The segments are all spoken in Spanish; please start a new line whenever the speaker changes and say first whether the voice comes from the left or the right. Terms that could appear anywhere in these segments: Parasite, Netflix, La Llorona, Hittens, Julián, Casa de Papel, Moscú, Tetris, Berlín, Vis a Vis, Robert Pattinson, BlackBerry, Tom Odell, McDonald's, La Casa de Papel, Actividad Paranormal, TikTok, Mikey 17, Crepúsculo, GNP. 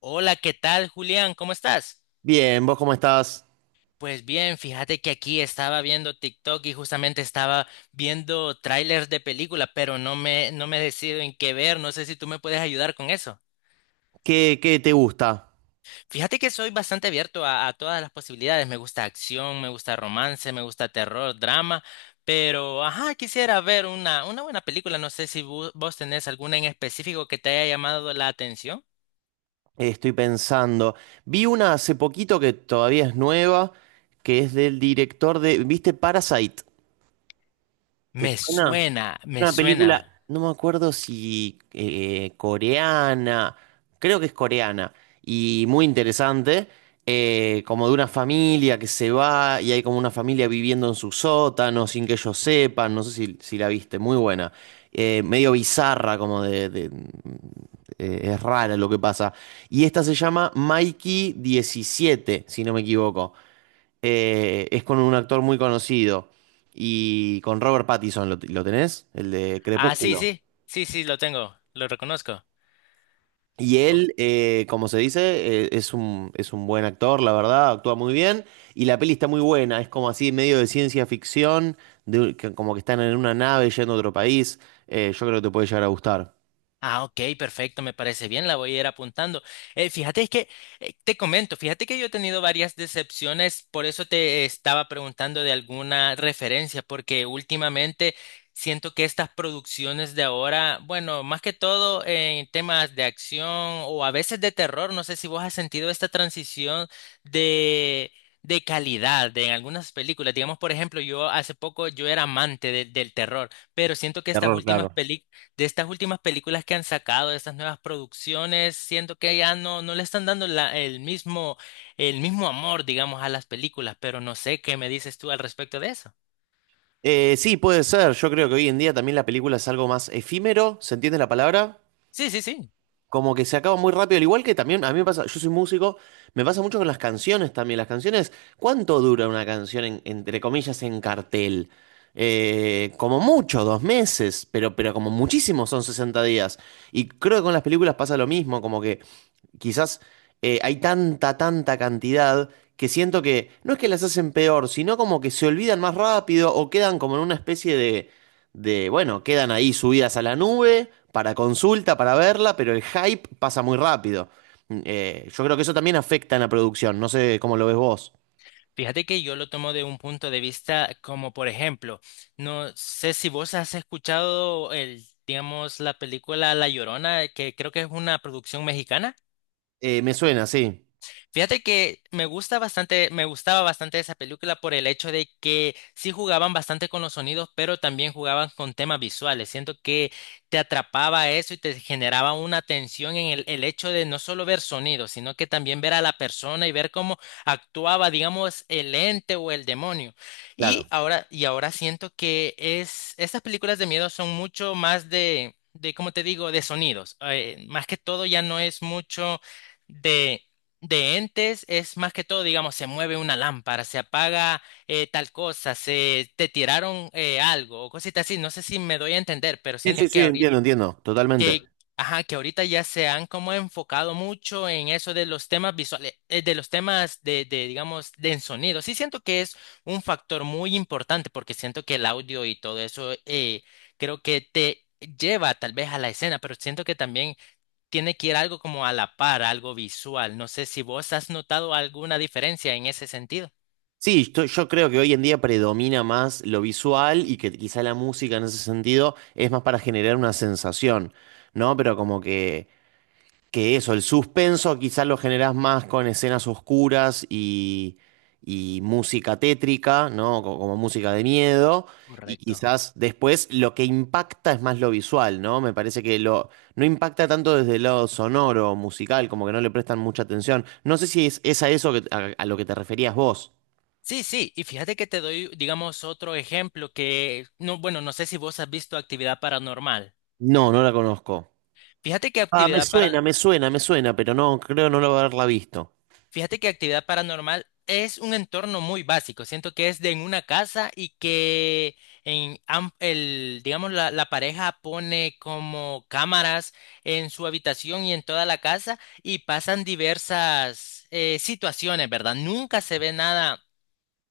left: Hola, ¿qué tal, Julián? ¿Cómo estás?
right: Bien, ¿vos cómo estás?
left: Pues bien, fíjate que aquí estaba viendo TikTok y justamente estaba viendo trailers de película, pero no me decido en qué ver. No sé si tú me puedes ayudar con eso.
right: ¿Qué te gusta?
left: Fíjate que soy bastante abierto a todas las posibilidades. Me gusta acción, me gusta romance, me gusta terror, drama, pero ajá, quisiera ver una buena película. No sé si vos tenés alguna en específico que te haya llamado la atención.
right: Estoy pensando. Vi una hace poquito que todavía es nueva, que es del director de, ¿viste Parasite? ¿Te
left: Me
right: suena?
left: suena, me
right: Una
left: suena.
right: película, no me acuerdo si coreana, creo que es coreana, y muy interesante, como de una familia que se va y hay como una familia viviendo en su sótano sin que ellos sepan, no sé si la viste, muy buena. Medio bizarra, es rara lo que pasa. Y esta se llama Mikey 17, si no me equivoco. Es con un actor muy conocido y con Robert Pattinson, ¿lo tenés? El de
left: Ah, sí,
right: Crepúsculo.
left: sí, sí, sí, lo tengo, lo reconozco.
right: Y
left: O-
right: él, como se dice, es un buen actor, la verdad, actúa muy bien y la peli está muy buena, es como así medio de ciencia ficción, como que están en una nave yendo a otro país. Yo creo que te puede llegar a gustar.
left: Ah, ok, perfecto, me parece bien, la voy a ir apuntando. Fíjate que, te comento, fíjate que yo he tenido varias decepciones, por eso te estaba preguntando de alguna referencia, porque últimamente siento que estas producciones de ahora, bueno, más que todo en temas de acción o a veces de terror, no sé si vos has sentido esta transición de... de calidad de en algunas películas. Digamos, por ejemplo, yo hace poco yo era amante del terror, pero siento que estas
right: Terror,
left: últimas
right: claro.
left: películas de estas últimas películas que han sacado, de estas nuevas producciones, siento que ya no, no le están dando el mismo amor, digamos, a las películas, pero no sé qué me dices tú al respecto de eso.
right: Sí, puede ser, yo creo que hoy en día también la película es algo más efímero, ¿se entiende la palabra?
left: Sí, sí, sí.
right: Como que se acaba muy rápido, al igual que también a mí me pasa, yo soy músico, me pasa mucho con las canciones también. Las canciones, ¿cuánto dura una canción entre comillas en cartel? Como mucho, 2 meses, pero como muchísimo son 60 días. Y creo que con las películas pasa lo mismo, como que quizás hay tanta, tanta cantidad que siento que no es que las hacen peor, sino como que se olvidan más rápido o quedan como en una especie bueno, quedan ahí subidas a la nube para consulta, para verla, pero el hype pasa muy rápido. Yo creo que eso también afecta en la producción, no sé cómo lo ves vos.
left: Fíjate que yo lo tomo de un punto de vista como, por ejemplo, no sé si vos has escuchado el, digamos, la película La Llorona, que creo que es una producción mexicana.
right: Me suena, sí.
left: Fíjate que me gusta bastante, me gustaba bastante esa película por el hecho de que sí jugaban bastante con los sonidos, pero también jugaban con temas visuales. Siento que te atrapaba eso y te generaba una tensión en el hecho de no solo ver sonidos, sino que también ver a la persona y ver cómo actuaba, digamos, el ente o el demonio. Y
right: Claro.
left: ahora, y ahora siento que es, estas películas de miedo son mucho más de, ¿cómo te digo?, de sonidos. Más que todo ya no es mucho de de entes, es más que todo, digamos, se mueve una lámpara, se apaga tal cosa, se te tiraron algo o cositas así. No sé si me doy a entender, pero
right: Sí,
left: siento
right: sí,
left: que
right: sí,
left: ahorita,
right: entiendo, entiendo, totalmente.
left: que, ajá, que ahorita ya se han como enfocado mucho en eso de los temas visuales, de los temas de, digamos, de en sonido. Sí siento que es un factor muy importante porque siento que el audio y todo eso creo que te lleva tal vez a la escena, pero siento que también tiene que ir algo como a la par, algo visual. No sé si vos has notado alguna diferencia en ese sentido.
right: Sí, yo creo que hoy en día predomina más lo visual y que quizá la música en ese sentido es más para generar una sensación, ¿no? Pero como que eso, el suspenso quizá lo generás más con escenas oscuras y música tétrica, ¿no? Como, música de miedo. Y
left: Correcto.
right: quizás después lo que impacta es más lo visual, ¿no? Me parece que no impacta tanto desde el lado sonoro, musical, como que no le prestan mucha atención. No sé si es a eso que, a lo que te referías vos.
left: Sí, sí, y fíjate que te doy, digamos, otro ejemplo que, no, bueno, no sé si vos has visto actividad paranormal.
right: No, no la conozco.
left: Fíjate que
right: Ah, me
left: actividad para,
right: suena, me suena, me suena, pero no, creo no lo haberla visto.
left: Fíjate que actividad paranormal es un entorno muy básico. Siento que es de en una casa y que el, digamos, la pareja pone como cámaras en su habitación y en toda la casa y pasan diversas situaciones, ¿verdad? Nunca se ve nada.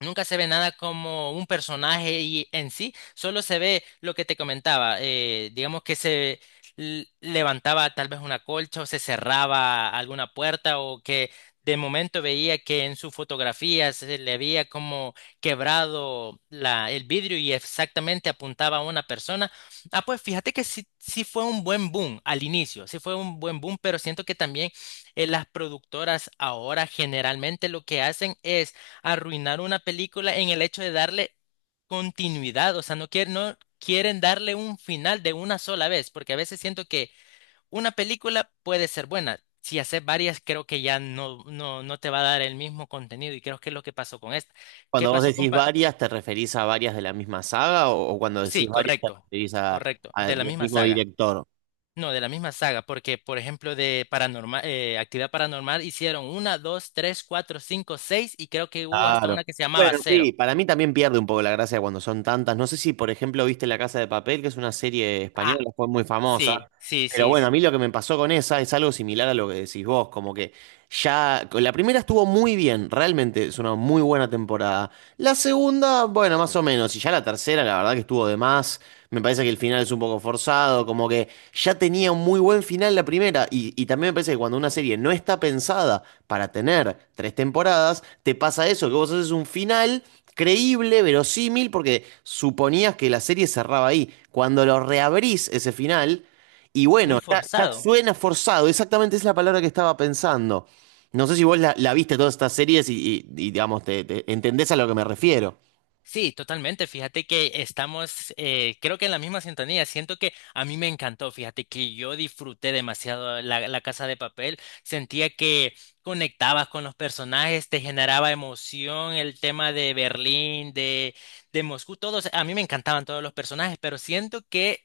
left: Nunca se ve nada como un personaje y en sí, solo se ve lo que te comentaba. Digamos que se levantaba tal vez una colcha o se cerraba alguna puerta o que de momento veía que en su fotografía se le había como quebrado la, el vidrio y exactamente apuntaba a una persona. Ah, pues fíjate que sí, sí fue un buen boom al inicio, sí fue un buen boom, pero siento que también las productoras ahora generalmente lo que hacen es arruinar una película en el hecho de darle continuidad, o sea, no quieren darle un final de una sola vez, porque a veces siento que una película puede ser buena. Si haces varias, creo que ya no, no, no te va a dar el mismo contenido y creo que es lo que pasó con esta. ¿Qué
right: Cuando vos
left: pasó con...
right: decís
left: Pa-
right: varias, ¿te referís a varias de la misma saga o cuando decís
left: Sí,
right: varias te
left: correcto,
right: referís a,
left: correcto,
right: a-
left: de la
right: del
left: misma
right: mismo
left: saga.
right: director?
left: No, de la misma saga, porque por ejemplo de paranormal, actividad paranormal hicieron una, dos, tres, cuatro, cinco, seis y creo que hubo hasta
right: Claro.
left: una que se llamaba
right: Bueno,
left: cero.
right: sí, para mí también pierde un poco la gracia cuando son tantas. No sé si, por ejemplo, viste La Casa de Papel, que es una serie
left: Ah,
right: española, fue muy famosa.
left: sí, sí,
right: Pero
left: sí,
right: bueno, a mí lo que me pasó con esa es algo similar a lo que decís vos, como que ya la primera estuvo muy bien, realmente es una muy buena temporada. La segunda, bueno, más o menos, y ya la tercera, la verdad que estuvo de más. Me parece que el final es un poco forzado, como que ya tenía un muy buen final la primera, y también me parece que cuando una serie no está pensada para tener 3 temporadas, te pasa eso, que vos haces un final creíble, verosímil, porque suponías que la serie cerraba ahí. Cuando lo reabrís ese final, y
left: muy
right: bueno, ya
left: forzado.
right: suena forzado, exactamente es la palabra que estaba pensando. No sé si vos la viste todas estas series y, digamos, te entendés a lo que me refiero.
left: Sí, totalmente. Fíjate que estamos, creo que en la misma sintonía. Siento que a mí me encantó. Fíjate que yo disfruté demasiado la Casa de Papel. Sentía que conectabas con los personajes, te generaba emoción el tema de Berlín, de Moscú, todos. A mí me encantaban todos los personajes, pero siento que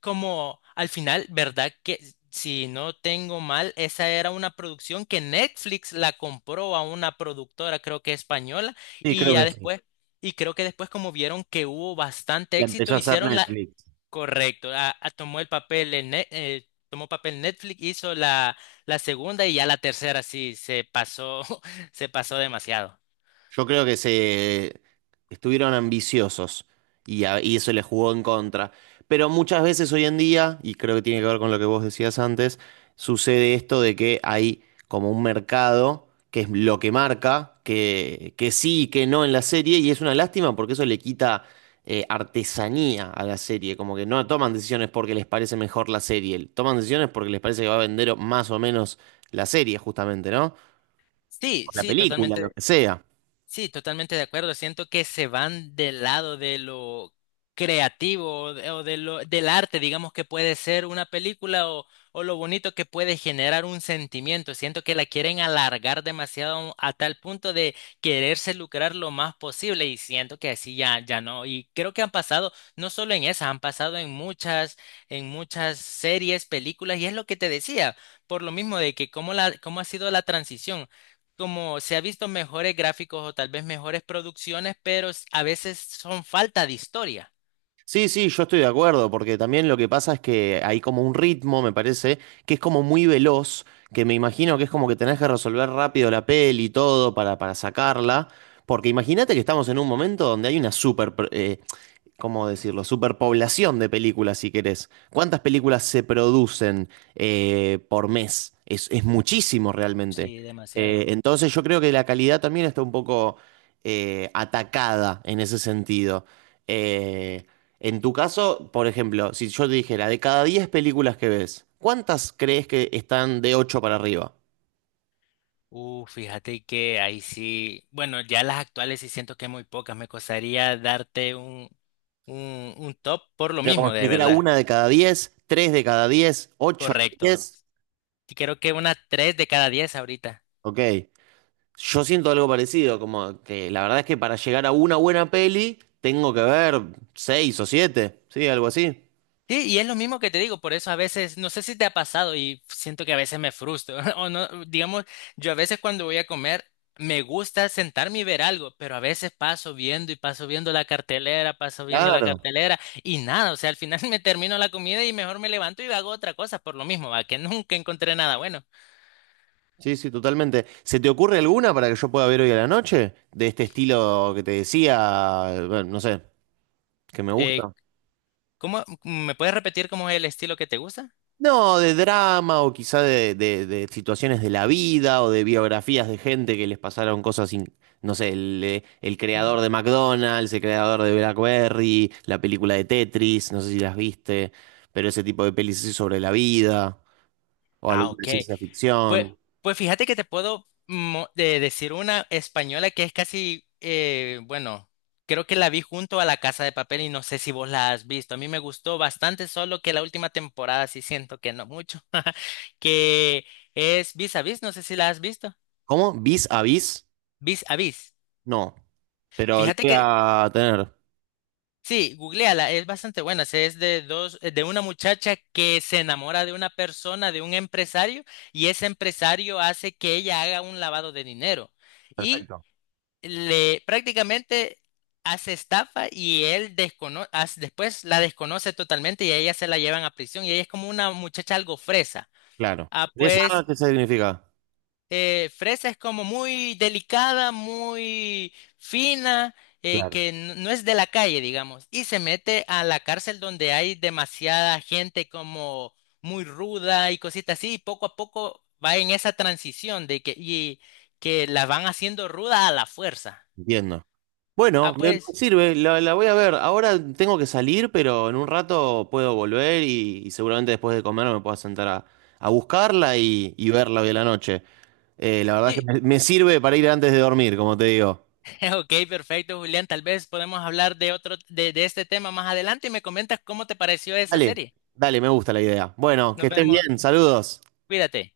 left: como al final, ¿verdad? Que si no tengo mal, esa era una producción que Netflix la compró a una productora, creo que española,
right: Sí,
left: y
right: creo
left: ya
right: que sí.
left: después, y creo que después como vieron que hubo bastante
right: La empezó a
left: éxito,
right: hacer
left: hicieron la,
right: Netflix.
left: correcto, tomó el papel en tomó papel Netflix, hizo la, la segunda y ya la tercera sí se pasó, se pasó demasiado.
right: Yo creo que se estuvieron ambiciosos y eso les jugó en contra. Pero muchas veces hoy en día, y creo que tiene que ver con lo que vos decías antes, sucede esto de que hay como un mercado que es lo que marca, que sí y que no en la serie, y es una lástima porque eso le quita artesanía a la serie, como que no toman decisiones porque les parece mejor la serie, toman decisiones porque les parece que va a vender más o menos la serie, justamente, ¿no? O
left: Sí,
right: la, sí,
left: sí,
right: película, lo
left: totalmente.
right: que sea.
left: Sí, totalmente de acuerdo. Siento que se van del lado de lo creativo o de lo, del arte, digamos que puede ser una película o lo bonito que puede generar un sentimiento. Siento que la quieren alargar demasiado a tal punto de quererse lucrar lo más posible y siento que así ya, ya no. Y creo que han pasado, no solo en esa, han pasado en muchas series, películas y es lo que te decía, por lo mismo de que cómo la, cómo ha sido la transición como se ha visto mejores gráficos o tal vez mejores producciones, pero a veces son falta de historia.
right: Sí, sí, yo estoy de acuerdo, porque también lo que pasa es que hay como un ritmo, me parece, que es como muy veloz, que me imagino que es como que tenés que resolver rápido la peli y todo para, sacarla, porque imagínate que estamos en un momento donde hay una super, ¿cómo decirlo? Superpoblación de películas, si querés. ¿Cuántas películas se producen por mes? Es muchísimo realmente.
left: Sí, demasiado.
right: Entonces yo creo que la calidad también está un poco atacada en ese sentido. Eh, en tu caso, por ejemplo, si yo te dijera, de cada 10 películas que ves, ¿cuántas crees que están de 8 para arriba?
left: Fíjate que ahí sí, bueno, ya las actuales sí siento que muy pocas, me costaría darte un top por lo
right: Era como
left: mismo,
right: si
left: de
right: dijera
left: verdad.
right: 1 de cada 10, 3 de cada 10, ocho de
left: Correcto.
right: diez,
left: Y creo que una 3 de cada 10 ahorita.
right: Ok. Yo siento algo parecido, como que la verdad es que para llegar a una buena peli tengo que ver seis o siete, sí, algo así.
left: Sí, y es lo mismo que te digo, por eso a veces, no sé si te ha pasado y siento que a veces me frustro, o no, digamos, yo a veces cuando voy a comer me gusta sentarme y ver algo, pero a veces paso viendo y paso viendo la cartelera, paso viendo la
right: Claro.
left: cartelera y nada, o sea, al final me termino la comida y mejor me levanto y hago otra cosa por lo mismo, va, que nunca encontré nada bueno.
right: Sí, sí, totalmente. ¿Se te ocurre alguna para que yo pueda ver hoy a la noche? De este estilo que te decía, bueno, no sé, que me
left: Eh,
right: gusta.
left: ¿Cómo, me puedes repetir cómo es el estilo que te gusta?
right: No, de drama o quizá de situaciones de la vida o de biografías de gente que les pasaron cosas, no sé, el
left: Mm,
right: creador de McDonald's, el creador de BlackBerry, la película de Tetris, no sé si las viste, pero ese tipo de pelis así sobre la vida o
left: ah,
right: alguna de
left: ok.
right: ciencia
left: Pues,
right: ficción.
left: pues fíjate que te puedo decir una española que es casi, bueno, creo que la vi junto a La Casa de Papel y no sé si vos la has visto. A mí me gustó bastante, solo que la última temporada sí siento que no mucho, que es Vis a Vis, no sé si la has visto.
right: ¿Cómo? ¿Vis a vis?
left: Vis a Vis.
right: No, pero lo
left: Fíjate
right: voy
left: que,
right: a tener.
left: sí, googleala, es bastante buena. Es de dos, de una muchacha que se enamora de una persona, de un empresario, y ese empresario hace que ella haga un lavado de dinero. Y
right: Perfecto.
left: le prácticamente hace estafa y él después la desconoce totalmente y a ella se la llevan a prisión y ella es como una muchacha algo fresa.
right: Claro.
left: Ah,
right: ¿Esa
left: pues
right: qué significa?
left: fresa es como muy delicada, muy fina,
right: Claro.
left: que no es de la calle, digamos, y se mete a la cárcel donde hay demasiada gente como muy ruda y cositas así, y poco a poco va en esa transición de que, y, que la van haciendo ruda a la fuerza.
right: Entiendo.
left: Ah,
right: Bueno, me
left: pues...
right: sirve, la voy a ver. Ahora tengo que salir, pero en un rato puedo volver y seguramente después de comer me pueda sentar a buscarla y verla hoy a la noche. La verdad es que
left: Sí,
right: me sirve para ir antes de dormir, como te digo.
left: ok, perfecto, Julián. Tal vez podemos hablar de otro, de este tema más adelante y me comentas cómo te pareció esa
right: Dale,
left: serie.
right: dale, me gusta la idea. Bueno, que
left: Nos
right: estés
left: vemos,
right: bien, saludos.
left: cuídate.